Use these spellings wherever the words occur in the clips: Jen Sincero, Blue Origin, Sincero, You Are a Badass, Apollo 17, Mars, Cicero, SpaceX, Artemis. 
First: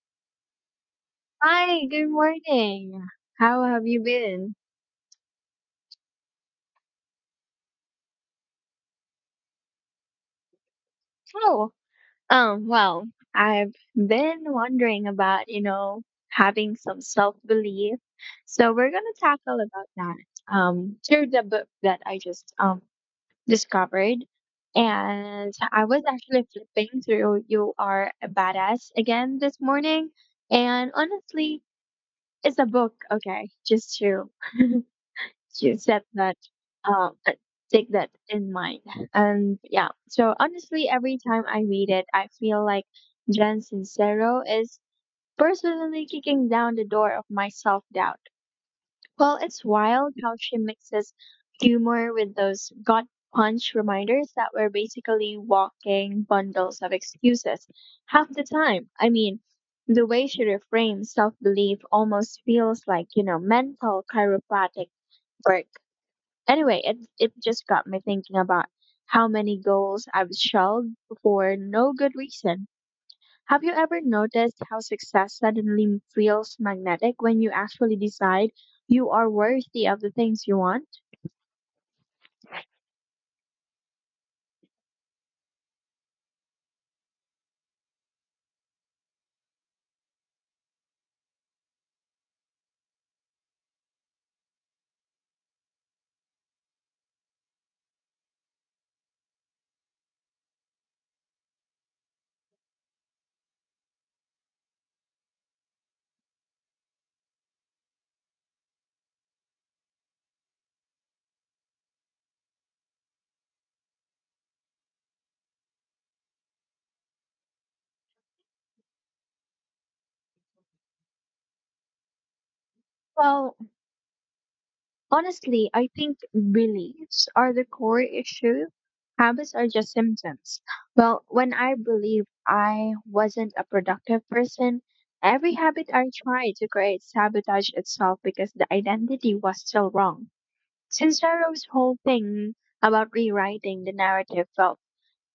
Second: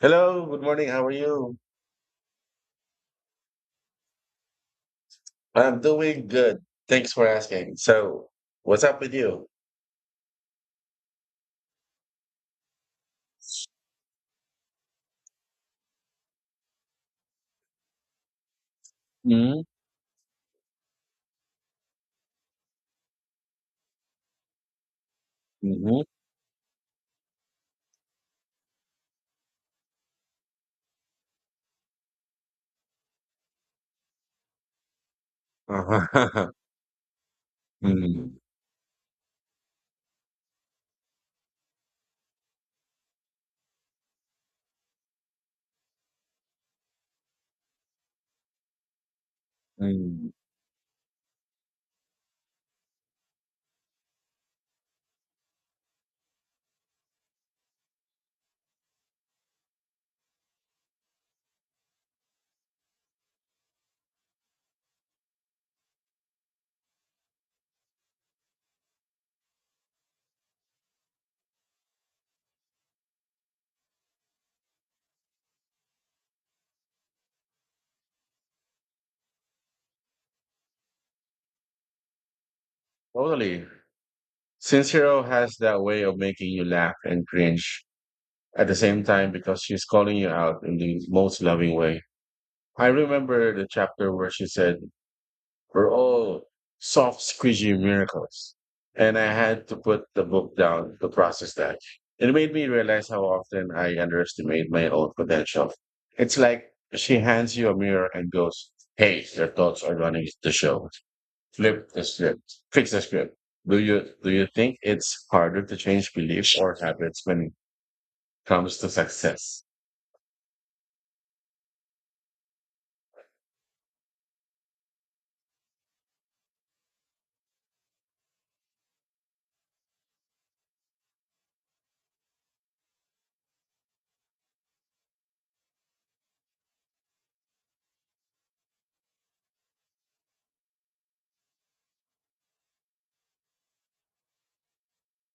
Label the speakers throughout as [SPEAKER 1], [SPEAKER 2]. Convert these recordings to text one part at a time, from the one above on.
[SPEAKER 1] Hello, good morning. How are you?
[SPEAKER 2] Hi, good morning. How have you been?
[SPEAKER 1] I'm doing good. Thanks for asking. So, what's up with you?
[SPEAKER 2] Oh, well, I've been wondering about, having some self-belief. So we're gonna tackle
[SPEAKER 1] Mm-hmm.
[SPEAKER 2] about that through the book that I just discovered. And I was
[SPEAKER 1] mm
[SPEAKER 2] actually flipping through You Are a Badass again this morning. And honestly, it's a book, okay, just to set that
[SPEAKER 1] Uh-huh.
[SPEAKER 2] um uh, take that
[SPEAKER 1] mm
[SPEAKER 2] in mind. And yeah, so honestly, every time I read it, I feel like Jen Sincero is personally kicking down the door of my self-doubt. Well, it's wild
[SPEAKER 1] mm.
[SPEAKER 2] how she mixes humor with those gut punch reminders that were basically walking bundles of excuses half the time. I mean, the way she reframes self-belief almost feels like, mental chiropractic work. Anyway, it just got me thinking about how many goals I've shelved for no good reason. Have you ever noticed how success suddenly feels magnetic when you actually decide you are worthy of the things you want?
[SPEAKER 1] Totally. Sincero has that way of making you laugh and cringe at the same time because she's calling you out in the most loving way. I remember the chapter where she said, were all soft, squishy miracles. And I had to put the book down to process that. It made me realize how often I underestimate my own potential. It's like she hands you a mirror and goes, "Hey, your thoughts are running the show. Flip the script. Fix the script." Do you think it's harder to change beliefs or habits when it comes to success?
[SPEAKER 2] Well, honestly, I think beliefs are the core issue. Habits are just symptoms. Well, when I believed I wasn't a productive person, every habit I tried to create sabotaged itself because the identity was still wrong. Sincero's whole thing about rewriting the narrative felt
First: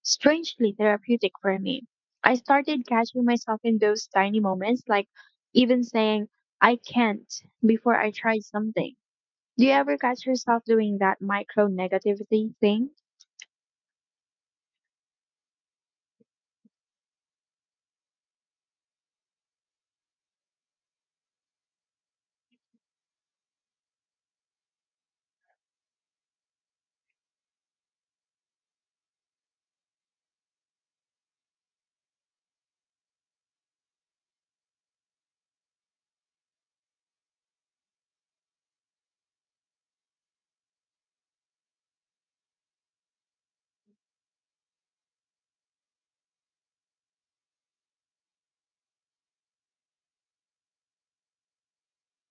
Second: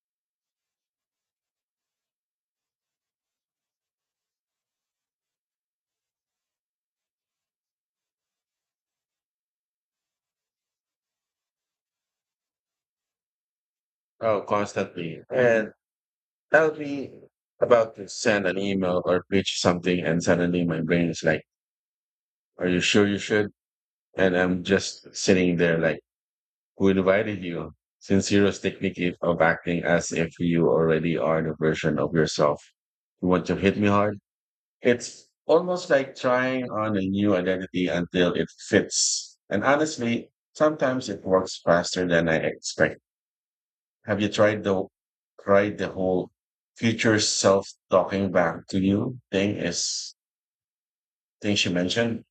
[SPEAKER 2] strangely therapeutic for me. I started catching myself in those tiny moments, like even saying, I can't, before I tried something. Do you ever catch yourself doing that micro negativity thing?
[SPEAKER 1] Oh, constantly. And I will be about to send an email or pitch something and suddenly my brain is like, "Are you sure you should?" And I'm just sitting there like, "Who invited you?" Since you technically of acting as if you already are the version of yourself. You want to hit me hard? It's almost like trying on a new identity until it fits. And honestly, sometimes it works faster than I expect. Have you tried the whole future self talking back to you thing she mentioned?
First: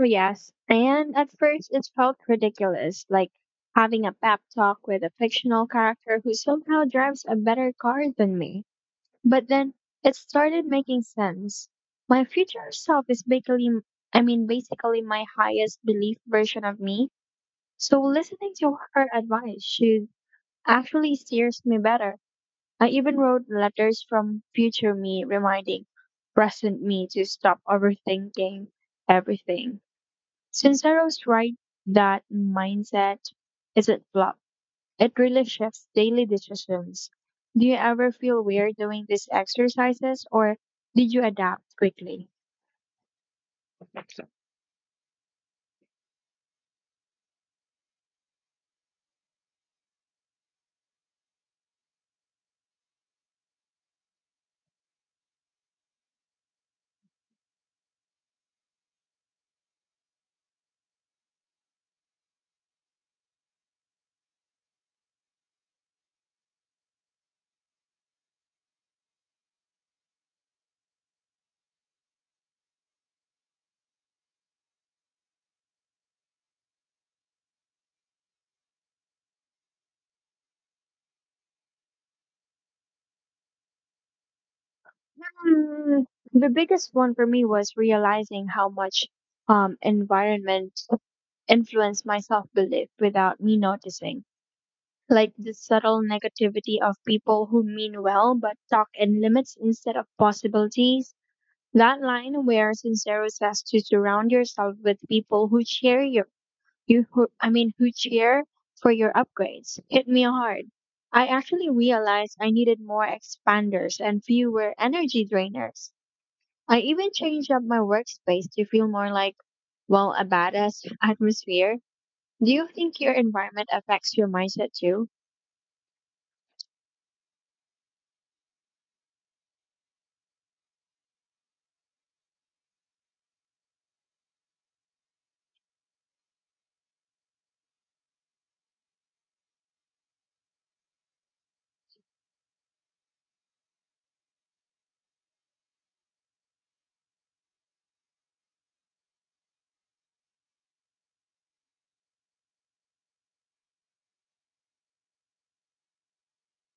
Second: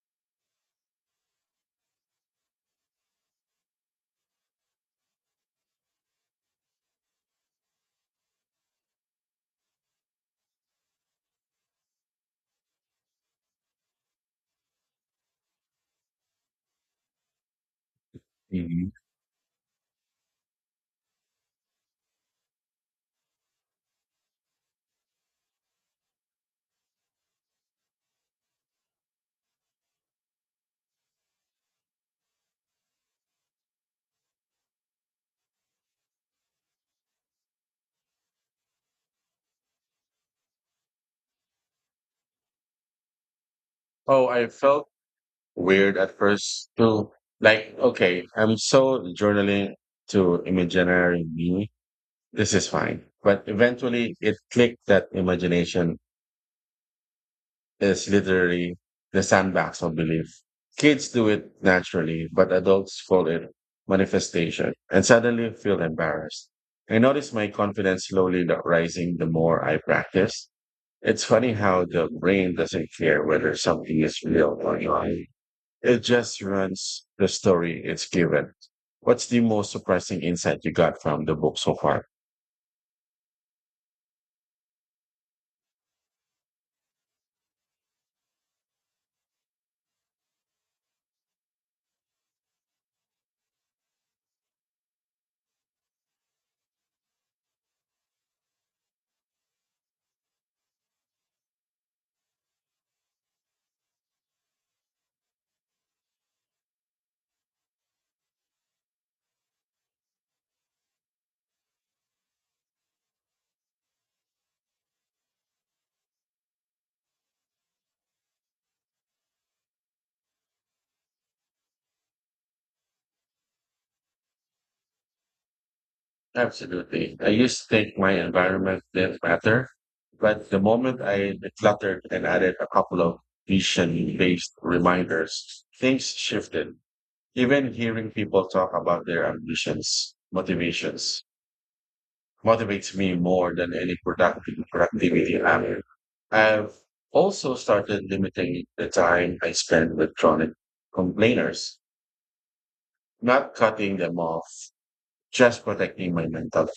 [SPEAKER 2] Oh, yes. And at first, it felt ridiculous, like having a pep talk with a fictional character who somehow drives a better car than me. But then it started making sense. My future self is basically, I mean, basically my highest belief version of me. So listening to
[SPEAKER 1] Mhm.
[SPEAKER 2] her advice should actually steers me better. I even wrote letters from future me reminding present me to stop overthinking everything. Since I was right that mindset isn't flop. It really shifts daily decisions. Do you ever feel weird doing these exercises or did you adapt quickly?
[SPEAKER 1] Oh, I felt weird at first to, like, okay, I'm so journaling to imaginary me. This is fine. But eventually it clicked that imagination is literally the sandbox of belief. Kids do it naturally, but adults call it manifestation and suddenly feel embarrassed. I notice my confidence rising the more I practice. It's funny how the brain doesn't care whether something is real or not. It just runs the story it's given. What's the most surprising insight you got from the book so far?
[SPEAKER 2] Hmm, the biggest one for me was realizing how much environment influenced my self belief without me noticing. Like the subtle negativity of people who mean well but talk in limits instead of possibilities. That line where Sincero says to surround yourself with people who cheer you, I mean, who cheer for your upgrades, hit me hard. I actually realized I needed more expanders and fewer energy drainers. I even changed up my workspace to feel more like, well, a badass atmosphere. Do you think your environment affects your mindset too?
[SPEAKER 1] Absolutely. I used to think my environment didn't matter, but the moment I decluttered and added a couple of vision based reminders, things shifted. Even hearing people talk about their ambitions, motivations, motivates me more than any productive productivity app. I've also started limiting the time I spend with chronic complainers, not cutting them off, just protecting my mental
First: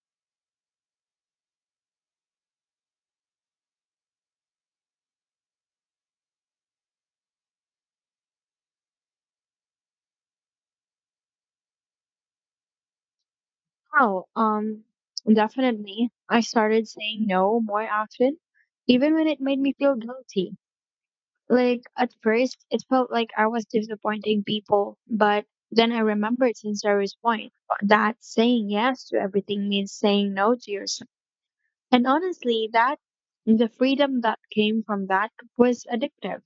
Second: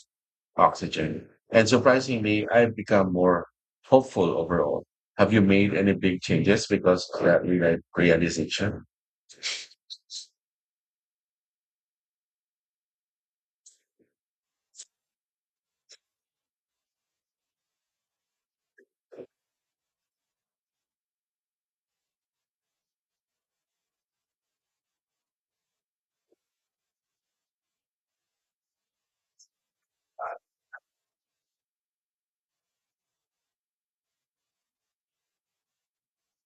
[SPEAKER 1] oxygen. And surprisingly, I've become more hopeful overall. Have you made any big changes because of realization?
[SPEAKER 2] Oh, definitely. I started saying no more often, even when it made me feel guilty. Like, at first, it felt like I was disappointing people, but then I remembered Sincero's point that saying yes to everything means saying no to yourself. And honestly, that the freedom that came from that was addictive.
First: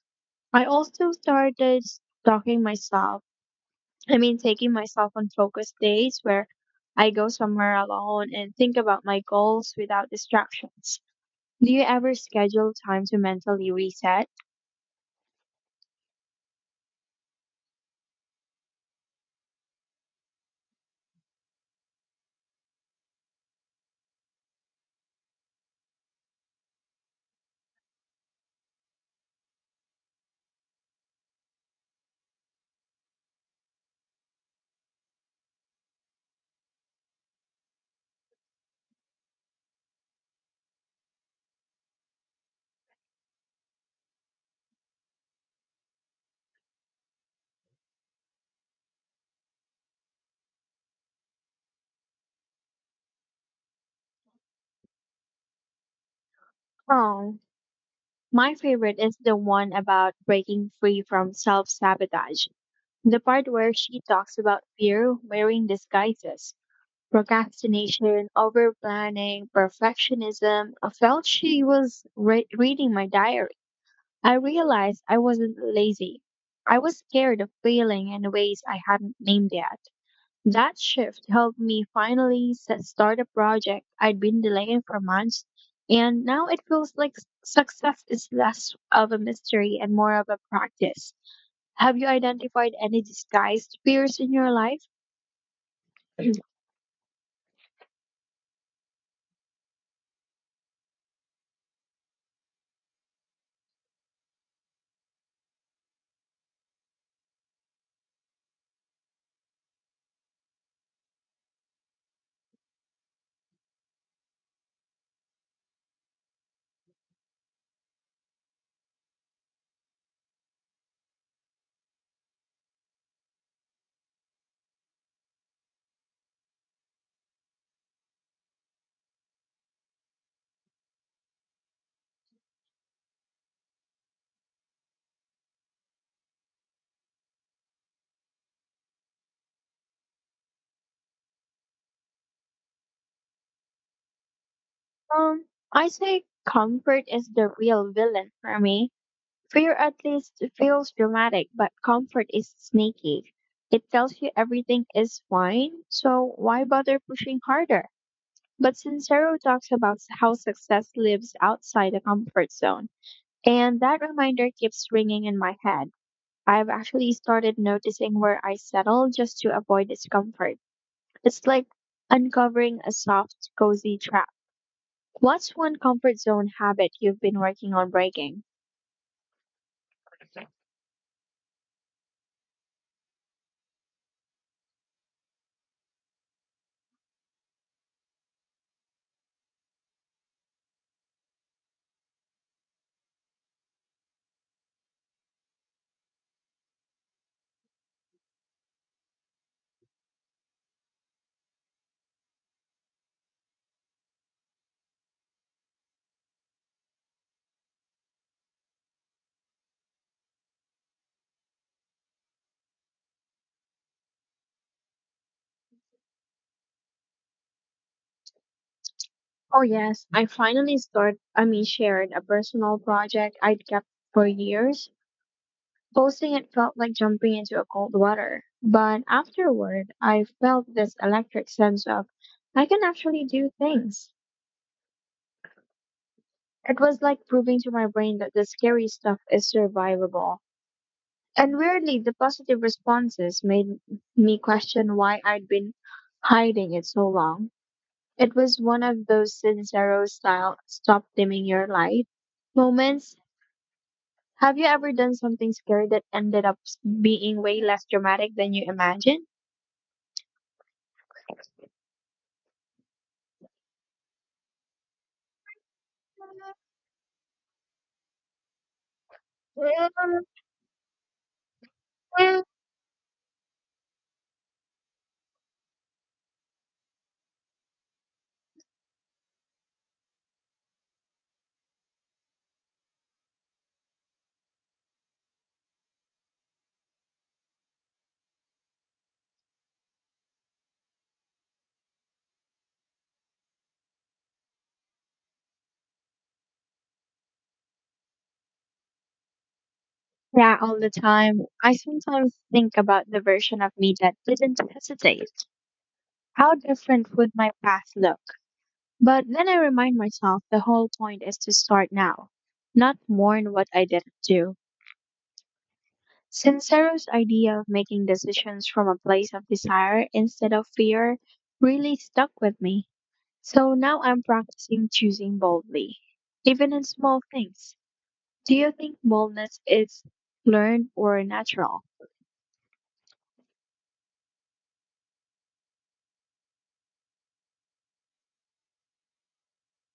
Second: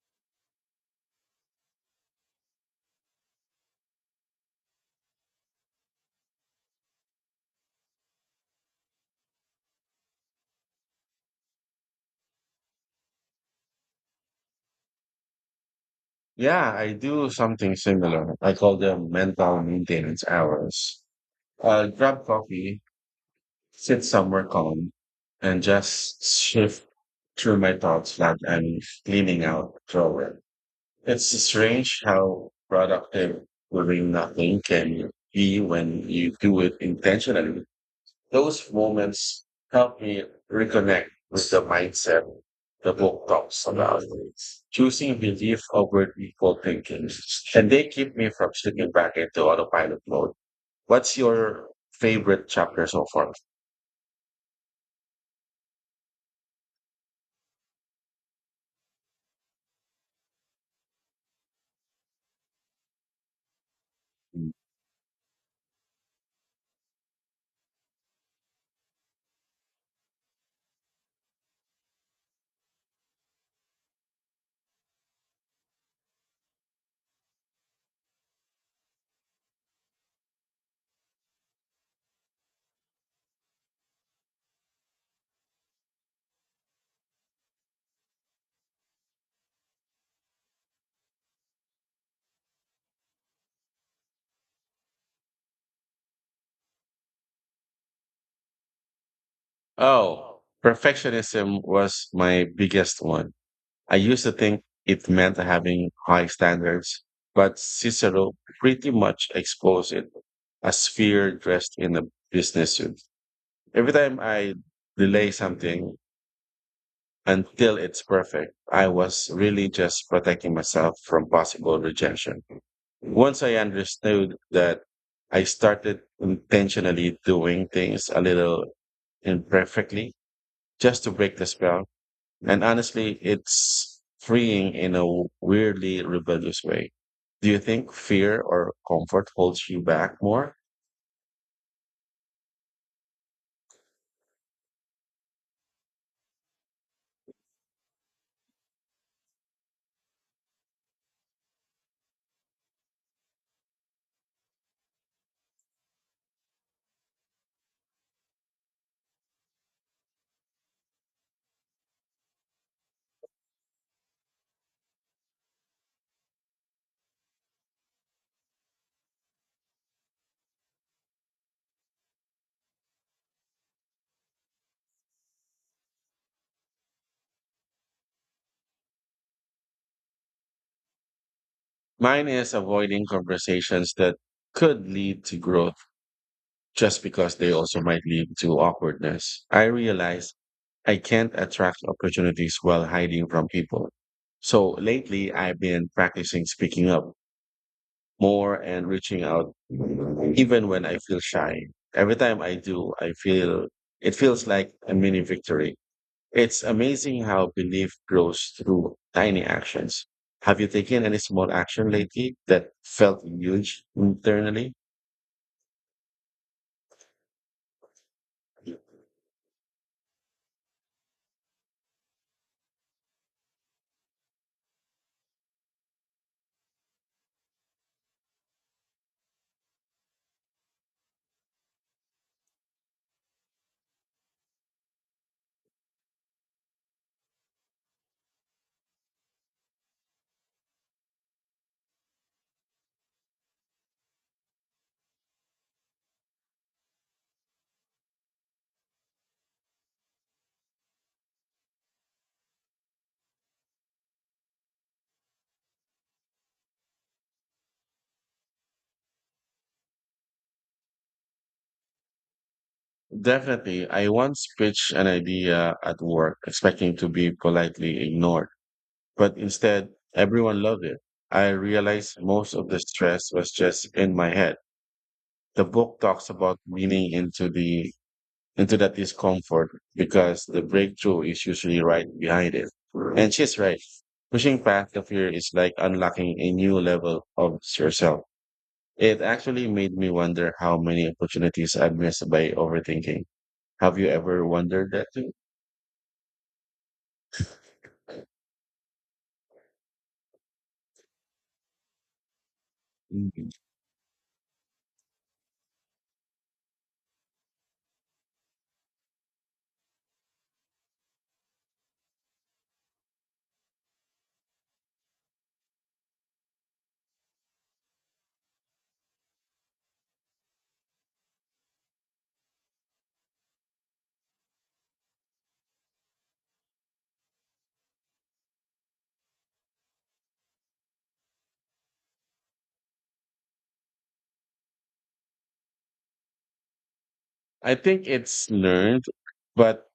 [SPEAKER 2] I also started stalking myself, I mean, taking myself on focus days where I go somewhere alone and think about my goals without distractions. Do you ever schedule time to mentally reset?
[SPEAKER 1] Yeah, I do something similar. I call them mental maintenance hours. I'll grab coffee, sit somewhere calm, and just shift through my thoughts like I'm cleaning out a drawer. It's strange how productive doing nothing can be when you do it intentionally. Those moments help me reconnect with the mindset the book talks about. Choosing belief over default thinking. And they keep me from slipping back into autopilot mode. What's your favorite chapter so far?
[SPEAKER 2] Oh, my favorite is the one about breaking free from self sabotage. The part where she talks about fear wearing disguises, procrastination, over planning, perfectionism. I felt she was reading my diary. I realized I wasn't lazy. I was scared of failing in ways I hadn't named yet. That shift helped me finally start a project I'd been delaying for months, and now it feels like success is less of a mystery and more of a practice. Have you identified any disguised fears in your life?
[SPEAKER 1] Oh, perfectionism was my biggest one. I used to think it meant having high standards, but Cicero pretty much exposed it as fear dressed in a business suit. Every time I delay something until it's perfect, I was really just protecting myself from possible rejection. Once I understood that, I started intentionally doing things a little imperfectly just to break the spell. And honestly, it's freeing in a weirdly rebellious way. Do you think fear or comfort holds you back more?
[SPEAKER 2] Um, I say comfort is the real villain for me. Fear at least feels dramatic, but comfort is sneaky. It tells you everything is fine, so why bother pushing harder? But Sincero talks about how success lives outside the comfort zone, and that reminder keeps ringing in my head. I've actually started noticing where I settle just to avoid discomfort. It's like uncovering a soft, cozy trap. What's one comfort zone habit you've been working on breaking?
[SPEAKER 1] Mine is avoiding conversations that could lead to growth just because they also might lead to awkwardness. I realize I can't attract opportunities while hiding from people. So lately, I've been practicing speaking up more and reaching out, even when I feel shy. Every time I do, I feel it feels like a mini victory. It's amazing how belief grows through tiny actions. Have you taken any small action lately that felt huge internally?
[SPEAKER 2] Oh yes, I finally start I mean, shared a personal project I'd kept for years. Posting it felt like jumping into a cold water. But afterward I felt this electric sense of I can actually do things. It was like proving to my brain that the scary stuff is survivable. And weirdly the positive responses made me question why I'd been hiding it so long. It was one of those Sincero style stop dimming your light moments. Have you ever done something scary that ended up being way less dramatic than you imagined?
[SPEAKER 1] Definitely. I once pitched an idea at work expecting to be politely ignored, but instead, everyone loved it. I realized most of the stress was just in my head. The book talks about leaning into that discomfort because the breakthrough is usually right behind it. And she's right. Pushing past the fear is like unlocking a new level of yourself. It actually made me wonder how many opportunities I missed by overthinking. Have you ever wondered that too?
[SPEAKER 2] Yeah, all the time. I sometimes think about the version of me that didn't hesitate. How different would my path look? But then I remind myself the whole point is to start now, not mourn what I didn't do. Sincero's idea of making decisions from a place of desire instead of fear really stuck with me. So now I'm practicing choosing boldly, even in small things. Do you think boldness is learned or natural?
[SPEAKER 1] I think it's learned, but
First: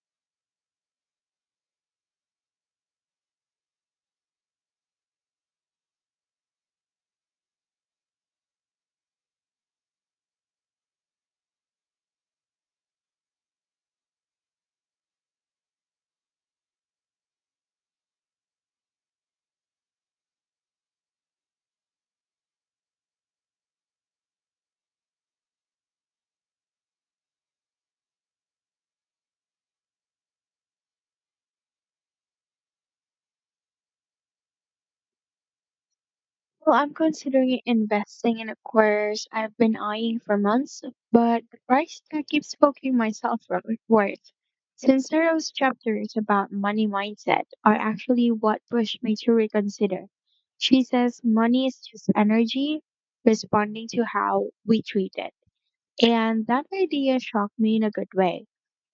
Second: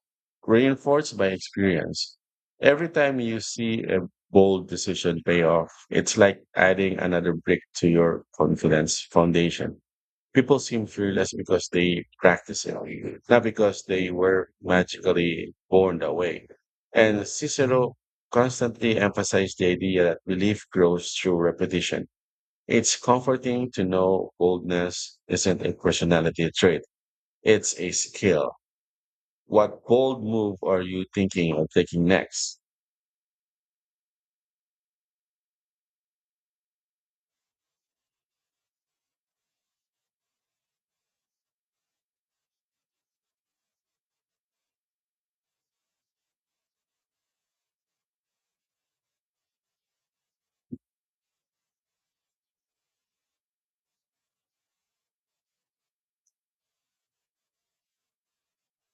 [SPEAKER 1] reinforced by experience. Every time you see a bold decision pay off, it's like adding another brick to your confidence foundation. People seem fearless because they practice it, not because they were magically born that way. And Cicero constantly emphasized the idea that belief grows through repetition. It's comforting to know boldness isn't a personality trait, it's a skill. What bold move are you thinking of taking next?
[SPEAKER 2] Well, I'm considering investing in a course I've been eyeing for months, but the price tag keeps poking myself for it worth. Sincero's chapters about money mindset are actually what pushed me to reconsider. She says money is just energy responding to how we treat it. And that idea shocked me in a good way.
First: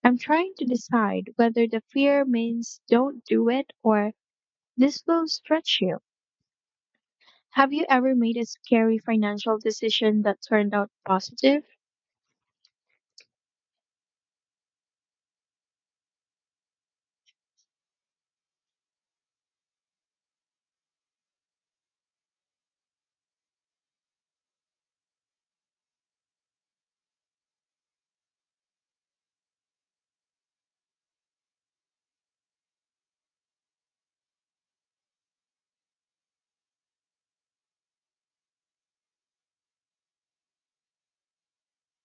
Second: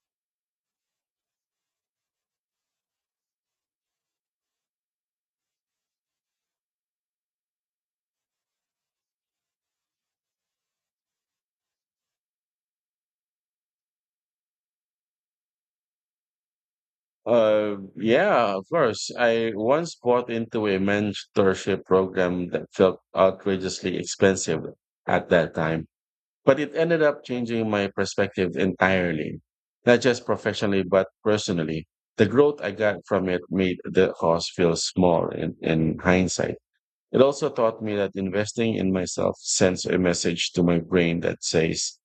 [SPEAKER 2] I'm trying to decide whether the fear means don't do it or this will stretch you. Have you ever made a scary financial decision that turned out positive?
[SPEAKER 1] Yeah, of course. I once bought into a mentorship program that felt outrageously expensive at that time. But it ended up changing my perspective entirely, not just professionally, but personally. The growth I got from it made the cost feel small in hindsight. It also taught me that investing in myself sends a message to my brain that says,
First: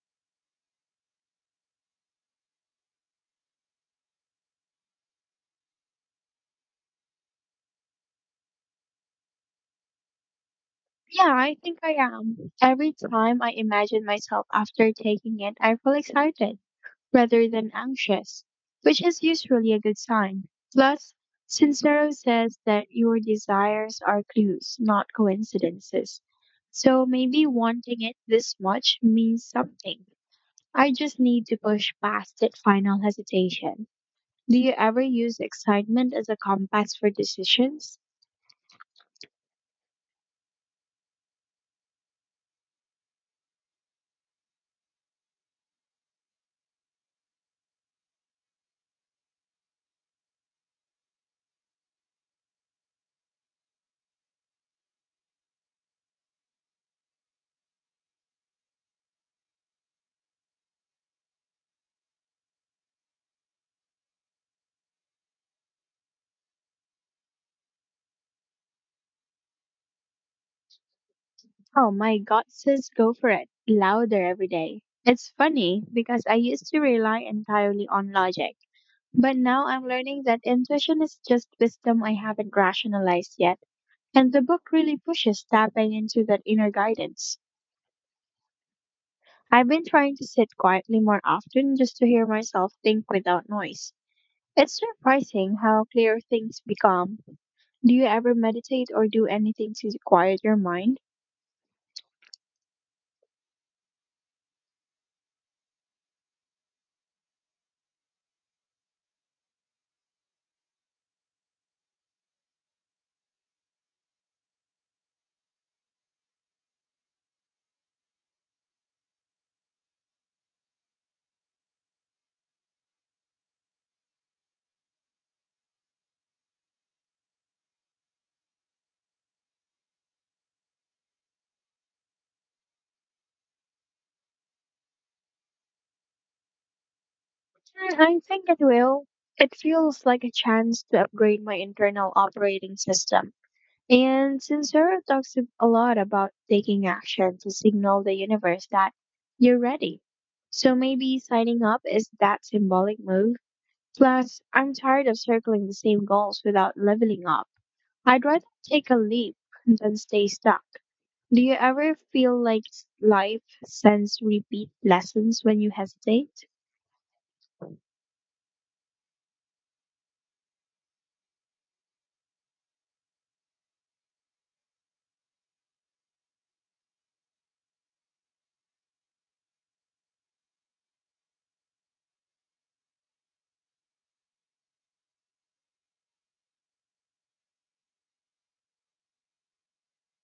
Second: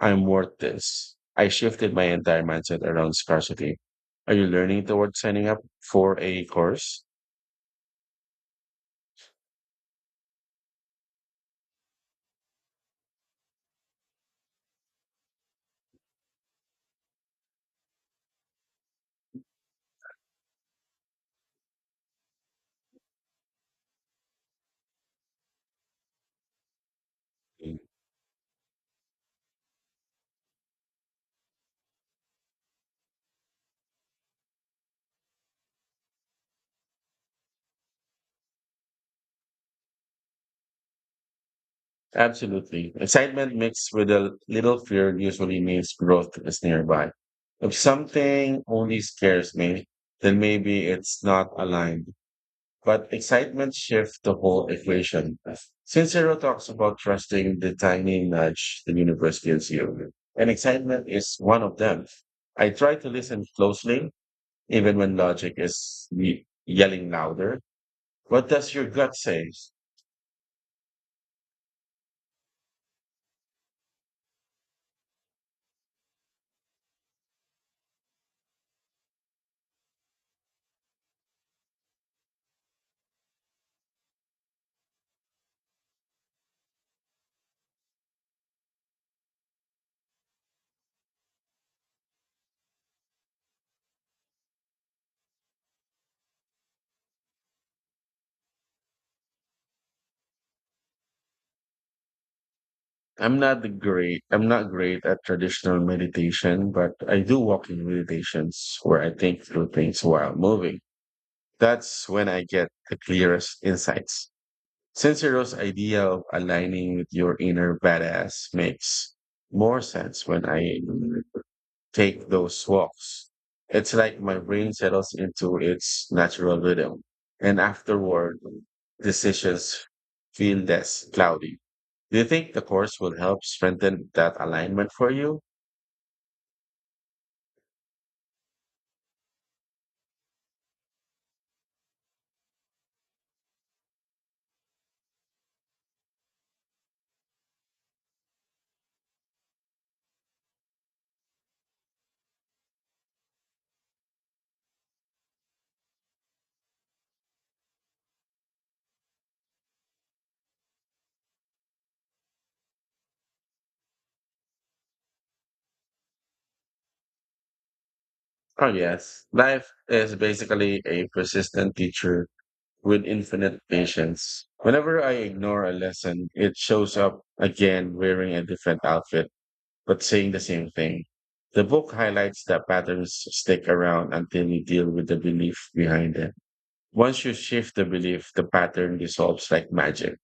[SPEAKER 1] "I'm worth this." I shifted my entire mindset around scarcity. Are you learning towards signing up for a course?
[SPEAKER 2] Yeah, I think I am. Every time I imagine myself after taking it, I feel excited rather than anxious, which is usually a good sign. Plus, Sincero says that your desires are clues, not coincidences. So maybe wanting it this much means something. I just need to push past that final hesitation. Do you ever use excitement as a compass for decisions?
[SPEAKER 1] Absolutely. Excitement mixed with a little fear usually means growth is nearby. If something only scares me, then maybe it's not aligned. But excitement shifts the whole equation. Sincero talks about trusting the tiny nudge the universe gives you, and excitement is one of them. I try to listen closely, even when logic is yelling louder. What does your gut say?
[SPEAKER 2] Oh, my gut says go for it, louder every day. It's funny because I used to rely entirely on logic, but now I'm learning that intuition is just wisdom I haven't rationalized yet. And the book really pushes tapping into that inner guidance. I've been trying to sit quietly more often just to hear myself think without noise. It's surprising how clear things become. Do you ever meditate or do anything to quiet your mind?
[SPEAKER 1] I'm not the great. I'm not great at traditional meditation, but I do walking meditations where I think through things while moving. That's when I get the clearest insights. Sincero's idea of aligning with your inner badass makes more sense when I take those walks. It's like my brain settles into its natural rhythm. And afterward, decisions feel less cloudy. Do you think the course will help strengthen that alignment for you?
[SPEAKER 2] Mm, I think it will. It feels like a chance to upgrade my internal operating system. And Sincero talks a lot about taking action to signal the universe that you're ready. So maybe signing up is that symbolic move. Plus, I'm tired of circling the same goals without leveling up. I'd rather take a leap than stay stuck. Do you ever feel like life sends repeat lessons when you hesitate?
[SPEAKER 1] Oh, yes. Life is basically a persistent teacher with infinite patience. Whenever I ignore a lesson, it shows up again wearing a different outfit, but saying the same thing. The book highlights that patterns stick around until you deal with the belief behind them. Once you shift the belief, the pattern dissolves like magic.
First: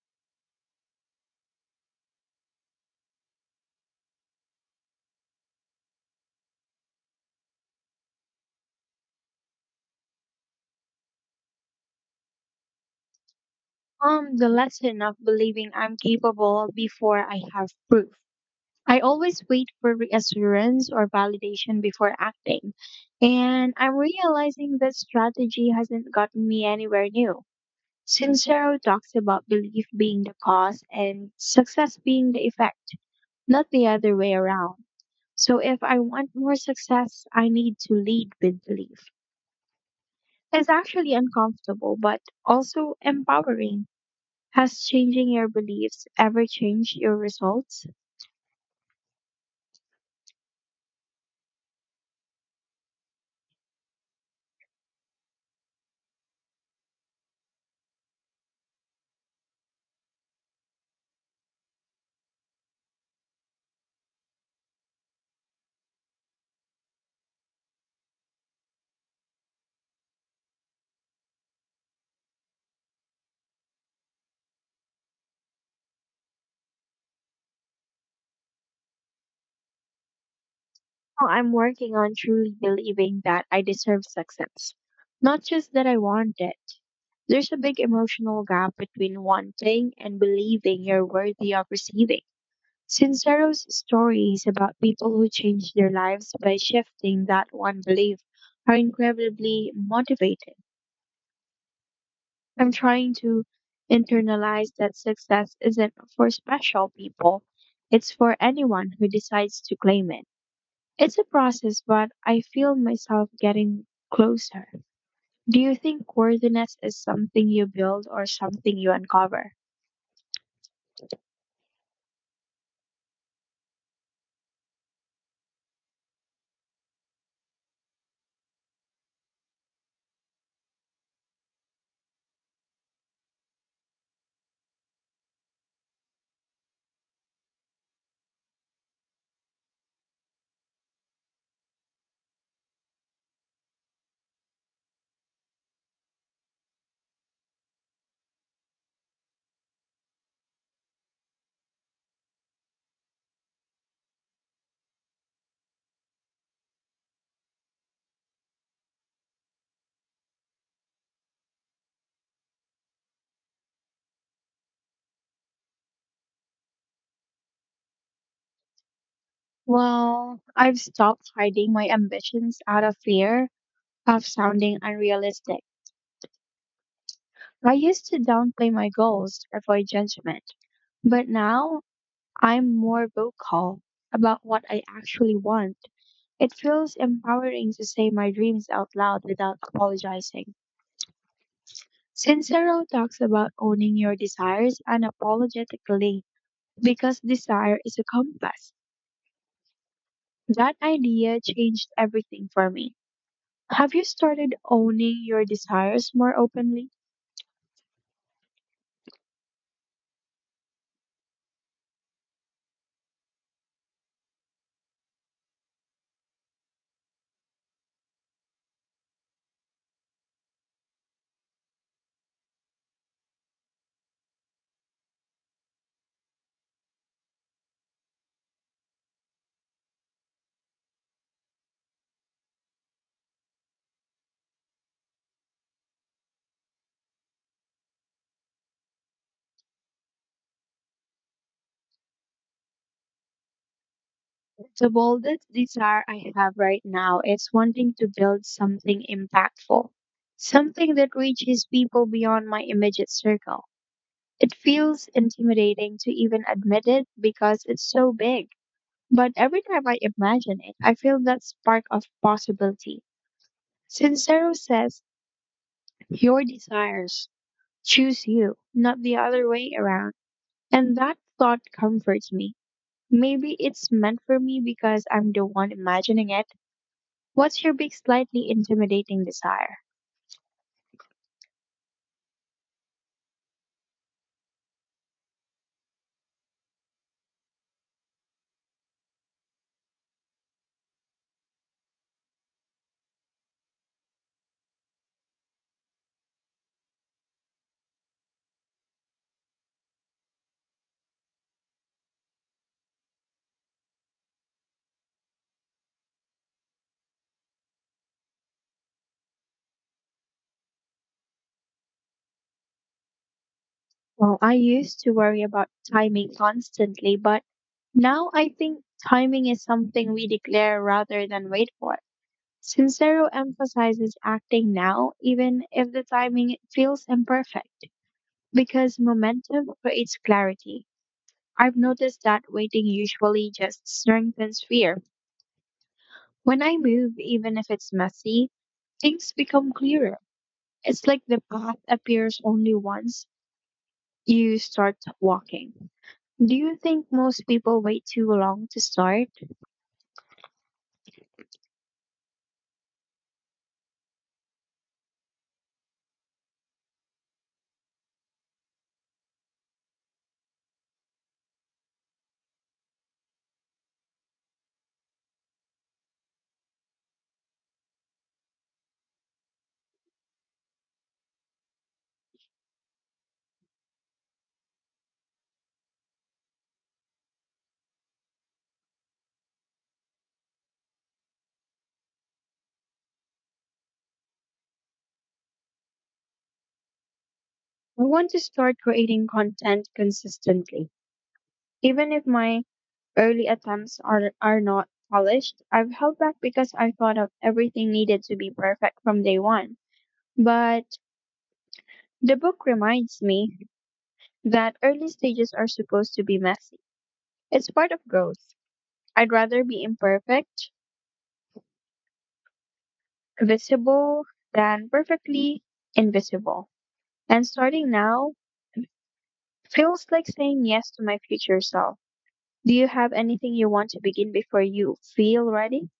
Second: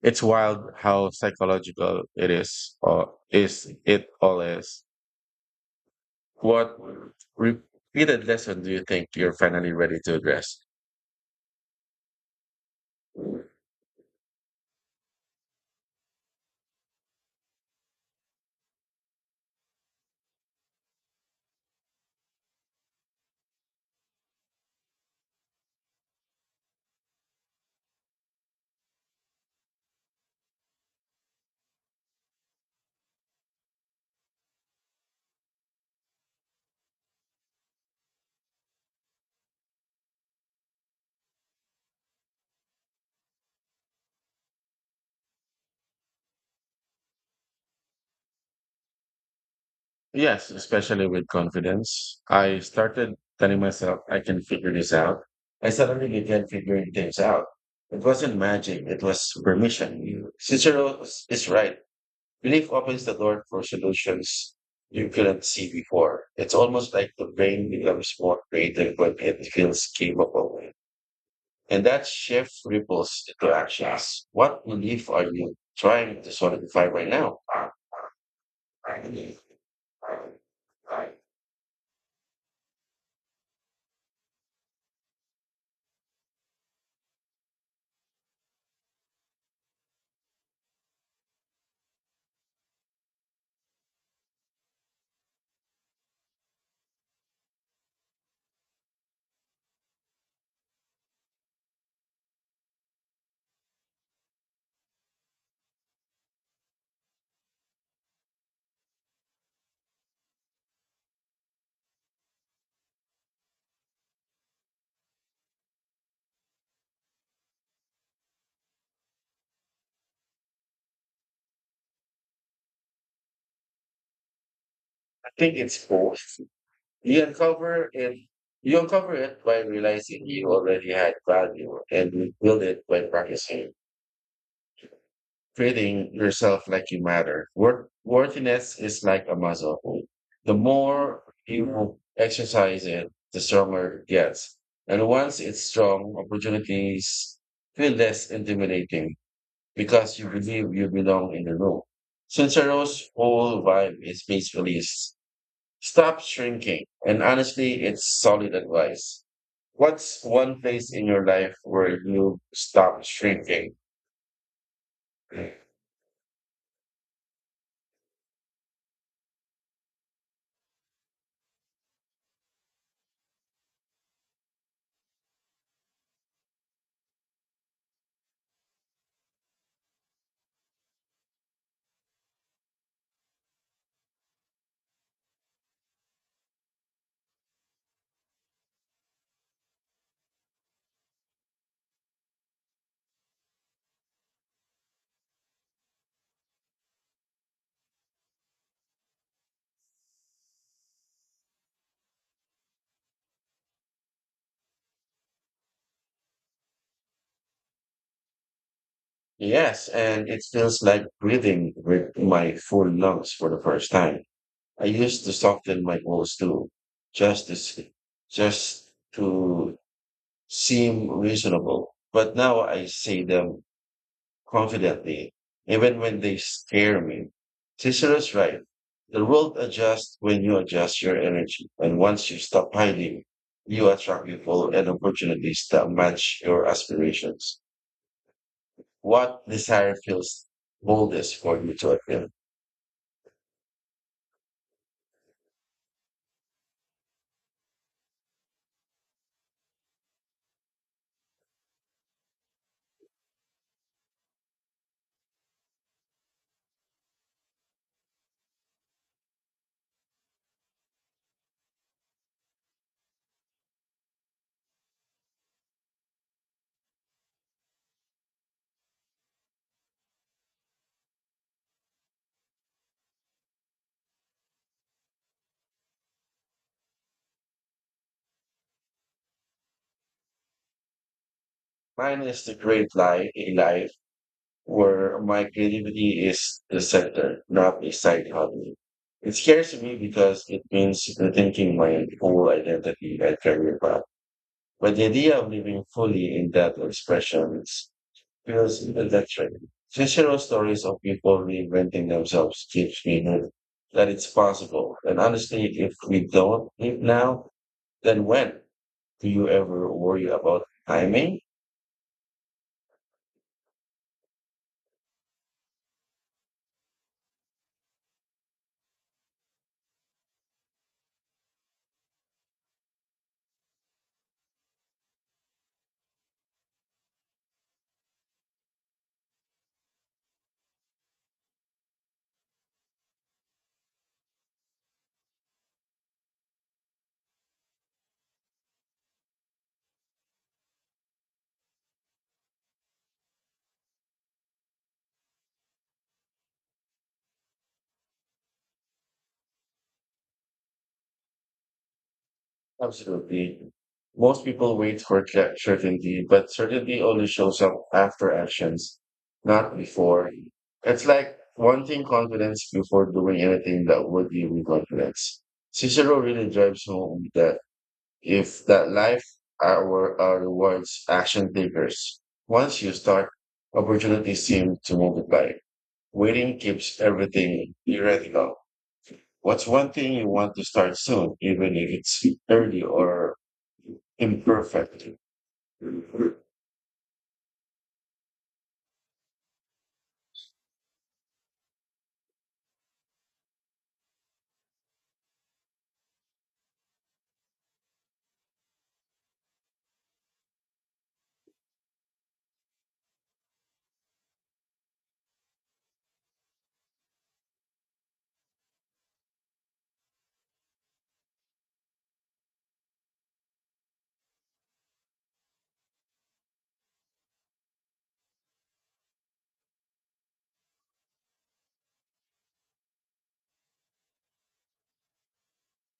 [SPEAKER 1] It's wild how psychological it is, or is it all is. What repeated lesson do you think you're finally ready to address?
[SPEAKER 2] The lesson of believing I'm capable before I have proof. I always wait for reassurance or validation before acting, and I'm realizing that strategy hasn't gotten me anywhere new. Sincero talks about belief being the cause and success being the effect, not the other way around. So if I want more success, I need to lead with belief. It's actually uncomfortable, but also empowering. Has changing your beliefs ever changed your results?
[SPEAKER 1] Yes, especially with confidence. I started telling myself I can figure this out. I suddenly began figuring things out. It wasn't magic, it was permission. Cicero is right. Belief opens the door for solutions you couldn't see before. It's almost like the brain becomes more creative when it feels capable. And that shift ripples into actions. What belief are you trying to solidify right now?
[SPEAKER 2] Well, I'm working on truly believing that I deserve success, not just that I want it. There's a big emotional gap between wanting and believing you're worthy of receiving. Sincero's stories about people who change their lives by shifting that one belief are incredibly motivating. I'm trying to internalize that success isn't for special people, it's for anyone who decides to claim it. It's a process, but I feel myself getting closer. Do you think worthiness is something you build or something you uncover?
[SPEAKER 1] I think it's both. You uncover it. You uncover it by realizing you already had value, and you build it by practicing, treating yourself like you matter. Worthiness is like a muscle. The more you exercise it, the stronger it gets. And once it's strong, opportunities feel less intimidating because you believe you belong in the room. Since a rose whole vibe is peacefully stop shrinking. And honestly, it's solid advice. What's one place in your life where you stop shrinking?
[SPEAKER 2] Well, I've stopped hiding my ambitions out of fear of sounding unrealistic. I used to downplay my goals to avoid judgment, but now I'm more vocal about what I actually want. It feels empowering to say my dreams out loud without apologizing. Sincero talks about owning your desires unapologetically because desire is a compass. That idea changed everything for me. Have you started owning your desires more openly?
[SPEAKER 1] Yes, and it feels like breathing with my full lungs for the first time. I used to soften my goals too, just to see, just to seem reasonable. But now I see them confidently, even when they scare me. Cicero's right. The world adjusts when you adjust your energy. And once you stop hiding, you attract people and opportunities that match your aspirations. What desire feels boldest for you to attain?
[SPEAKER 2] The boldest desire I have right now is wanting to build something impactful, something that reaches people beyond my immediate circle. It feels intimidating to even admit it because it's so big. But every time I imagine it, I feel that spark of possibility. Sincero says, your desires choose you, not the other way around. And that thought comforts me. Maybe it's meant for me because I'm the one imagining it. What's your big, slightly intimidating desire?
[SPEAKER 1] Mine is to a life where my creativity is the center, not a side hobby. It scares me because it means rethinking my whole identity and career path. But the idea of living fully in that feels electric. Fictional stories of people reinventing themselves keeps me hooked that it's possible. And honestly, if we don't live now, then when? Do you ever worry about timing?
[SPEAKER 2] Well, I used to worry about timing constantly, but now I think timing is something we declare rather than wait for. Sincero emphasizes acting now, even if the timing feels imperfect, because momentum creates clarity. I've noticed that waiting usually just strengthens fear. When I move, even if it's messy, things become clearer. It's like the path appears only once you start walking. Do you think most people wait too long to start?
[SPEAKER 1] Absolutely. Most people wait for certainty, but certainty only shows up after actions, not before. It's like wanting confidence before doing anything that would give you confidence. Cicero really drives home that if that life our rewards action takers. Once you start, opportunities seem to multiply. Waiting keeps everything theoretical. What's one thing you want to start soon, even if it's early or imperfect?
[SPEAKER 2] I want to start creating content consistently. Even if my early attempts are not polished, I've held back because I thought of everything needed to be perfect from day one. But the book reminds me that early stages are supposed to be messy. It's part of growth. I'd rather be imperfect, visible, than perfectly invisible. And starting now feels like saying yes to my future self. Do you have anything you want to begin before you feel ready?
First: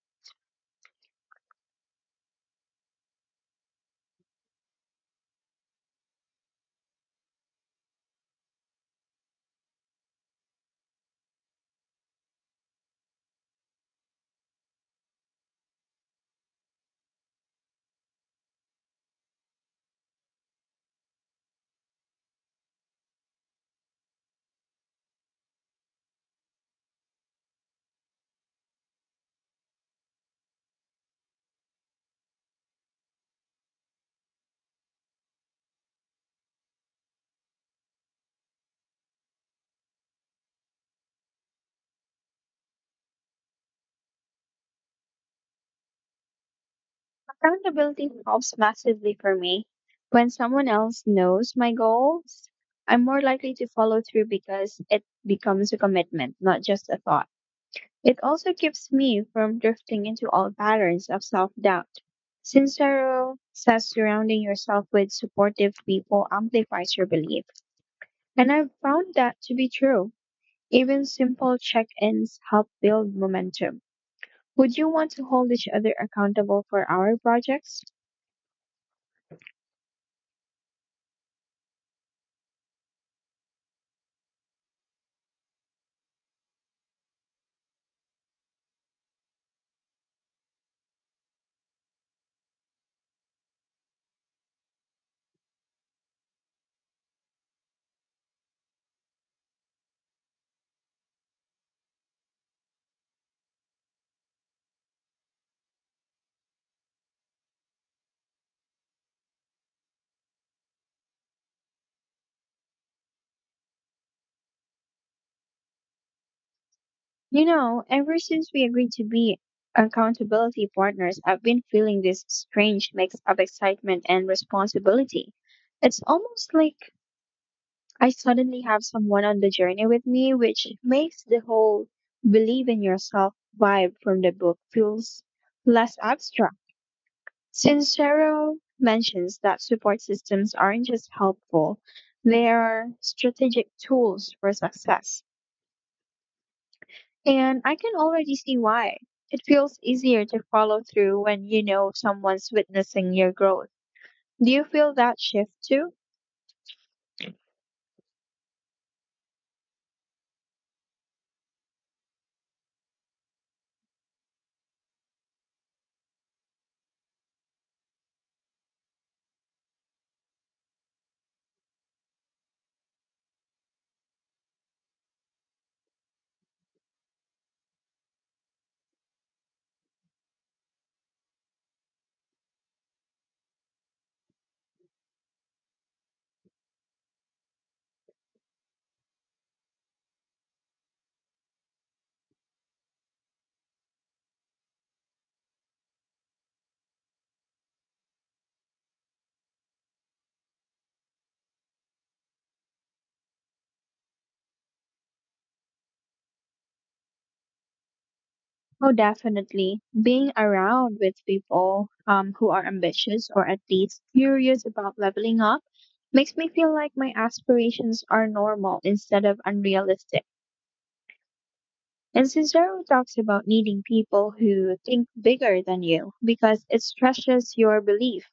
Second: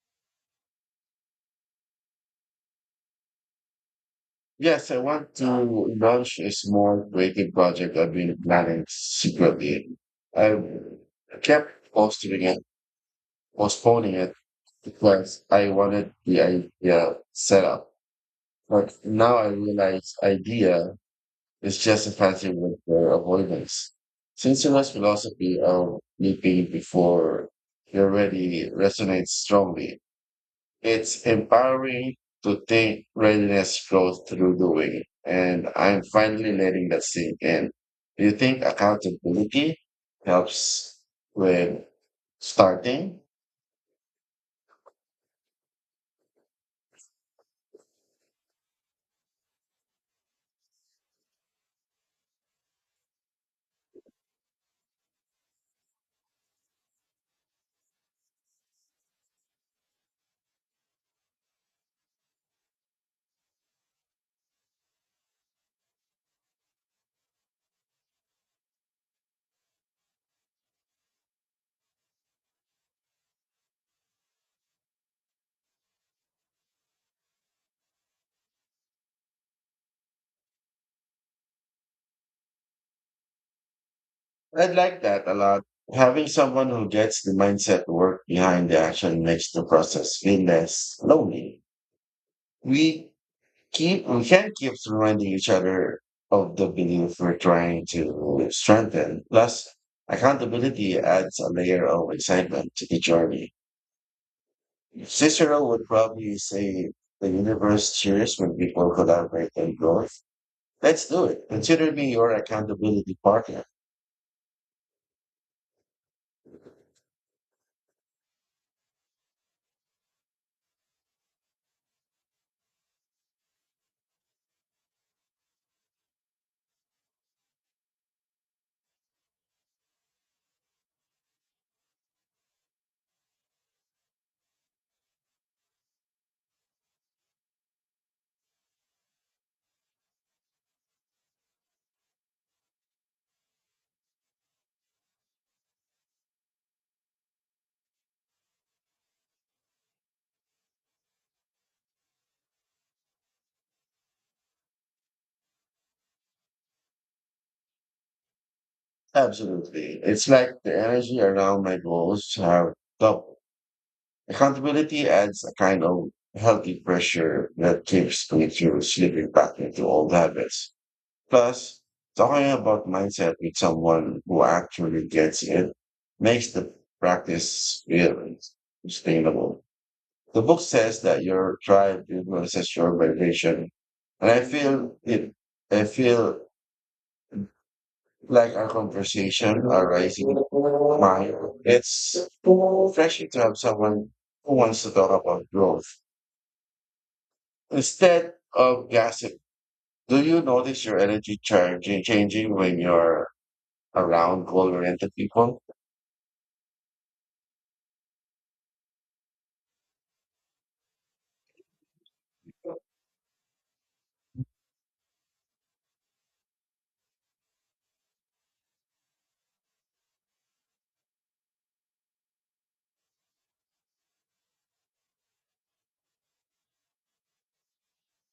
[SPEAKER 1] Yes, I want to launch a small creative project I've been planning secretly. I kept posting it, postponing it because I wanted the idea set up. But now I realize idea is just effective with their avoidance. Since your philosophy of leaping before you're ready resonates strongly, it's empowering to think readiness flows through doing, and I'm finally letting that sink in. Do you think accountability helps with starting?
[SPEAKER 2] Accountability helps massively for me. When someone else knows my goals, I'm more likely to follow through because it becomes a commitment, not just a thought. It also keeps me from drifting into old patterns of self doubt. Sincero says surrounding yourself with supportive people amplifies your belief, and I've found that to be true. Even simple check-ins help build momentum. Would you want to hold each other accountable for our projects?
[SPEAKER 1] I like that a lot. Having someone who gets the mindset work behind the action makes the process feel less lonely. We we can't keep reminding each other of the belief we're trying to strengthen. Plus, accountability adds a layer of excitement to the journey. Cicero would probably say the universe cheers when people collaborate and grow. Let's do it. Consider me your accountability partner.
[SPEAKER 2] You know, ever since we agreed to be accountability partners, I've been feeling this strange mix of excitement and responsibility. It's almost like I suddenly have someone on the journey with me, which makes the whole believe in yourself vibe from the book feels less abstract. Sincero mentions that support systems aren't just helpful, they are strategic tools for success. And I can already see why. It feels easier to follow through when you know someone's witnessing your growth. Do you feel that shift too?
[SPEAKER 1] Absolutely. It's like the energy around my goals have doubled. Accountability adds a kind of healthy pressure that keeps me from slipping back into old habits. Plus, talking about mindset with someone who actually gets it makes the practice feel sustainable. The book says that your drive influences your vibration, and I feel it. I feel like our conversation arising mind. It's refreshing to have someone who wants to talk about growth instead of gossip. Do you notice your energy charge changing when you're around goal-oriented people?
[SPEAKER 2] Oh, definitely. Being around with people, who are ambitious or at least curious about leveling up, makes me feel like my aspirations are normal instead of unrealistic. And Cicero talks about needing people who think bigger than you because it stretches your belief.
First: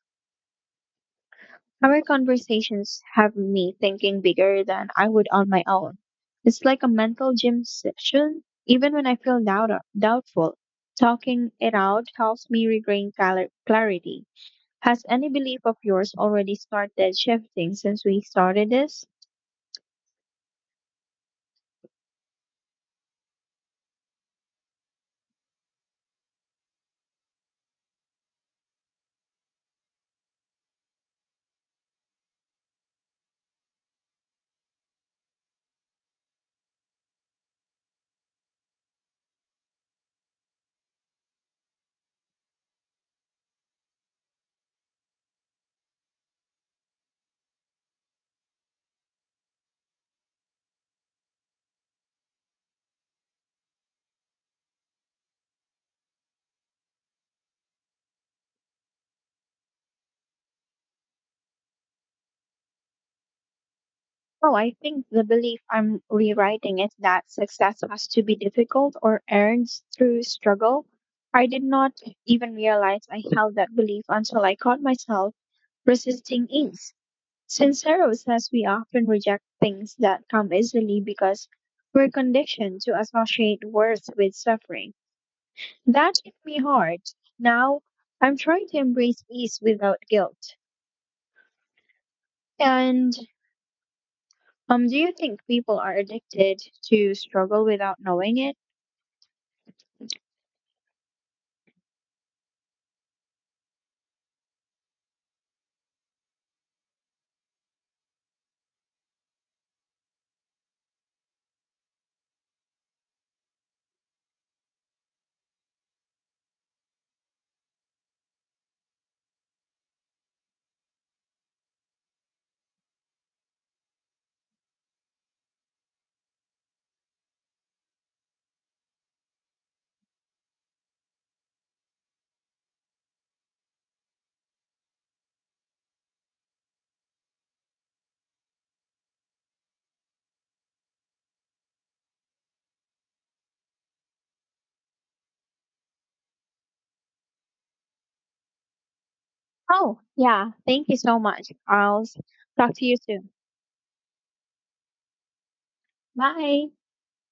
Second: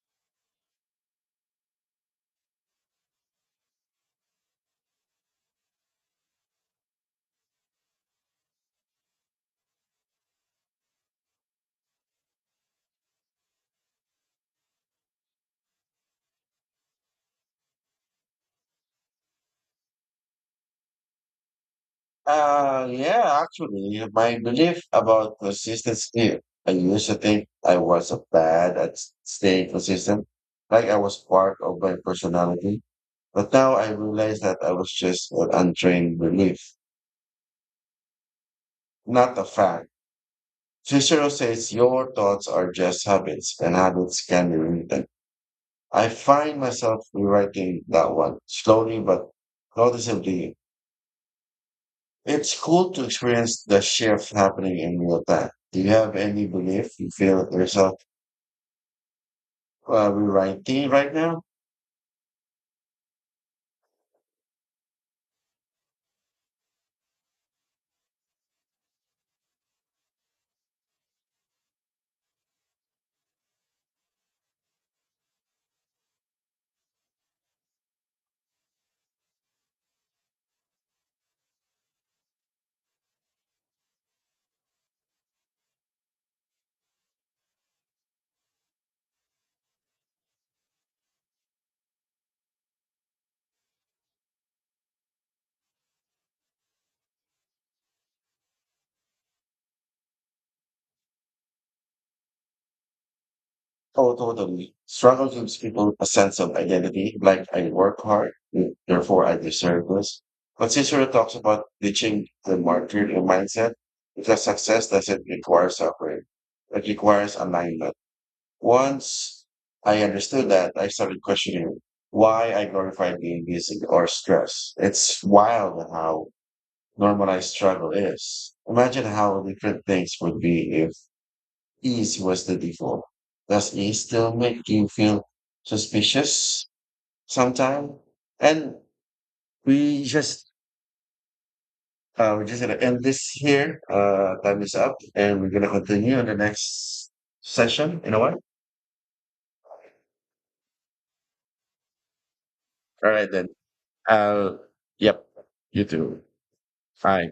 [SPEAKER 2] Our conversations have me thinking bigger than I would on my own. It's like a mental gym session. Even when I feel doubtful, talking it out helps me regain clarity. Has any belief of yours already started shifting since we started this?
[SPEAKER 1] Yeah, actually, my belief about consistency. I used to think I was bad at staying consistent, like I was part of my personality. But now I realize that I was just an untrained belief, not a fact. Cicero says your thoughts are just habits, and habits can be written. I find myself rewriting that one slowly but noticeably. It's cool to experience the shift happening in real time. Do you have any belief you feel yourself rewriting right now?
[SPEAKER 2] Oh, I think the belief I'm rewriting is that success has to be difficult or earned through struggle. I did not even realize I held that belief until I caught myself resisting ease. Sincero says we often reject things that come easily because we're conditioned to associate worth with suffering. That hit me hard. Now I'm trying to embrace ease without guilt. And do you think people are addicted to struggle without knowing it?
[SPEAKER 1] Oh, totally. Struggle gives people a sense of identity, like, "I work hard, therefore I deserve this." But Cicero talks about ditching the martyrdom mindset because success doesn't require suffering. It requires alignment. Once I understood that, I started questioning why I glorified being busy or stress. It's wild how normalized struggle is. Imagine how different things would be if ease was the default. Does ease still make you feel suspicious sometimes? And we just we're just gonna end this here. Time is up, and we're gonna continue in the next session in a while.
[SPEAKER 2] Oh, yeah. Thank you so much. Talk to you
[SPEAKER 1] All
[SPEAKER 2] soon.
[SPEAKER 1] right then. Uh, yep. You too.
[SPEAKER 2] Bye.
[SPEAKER 1] Bye.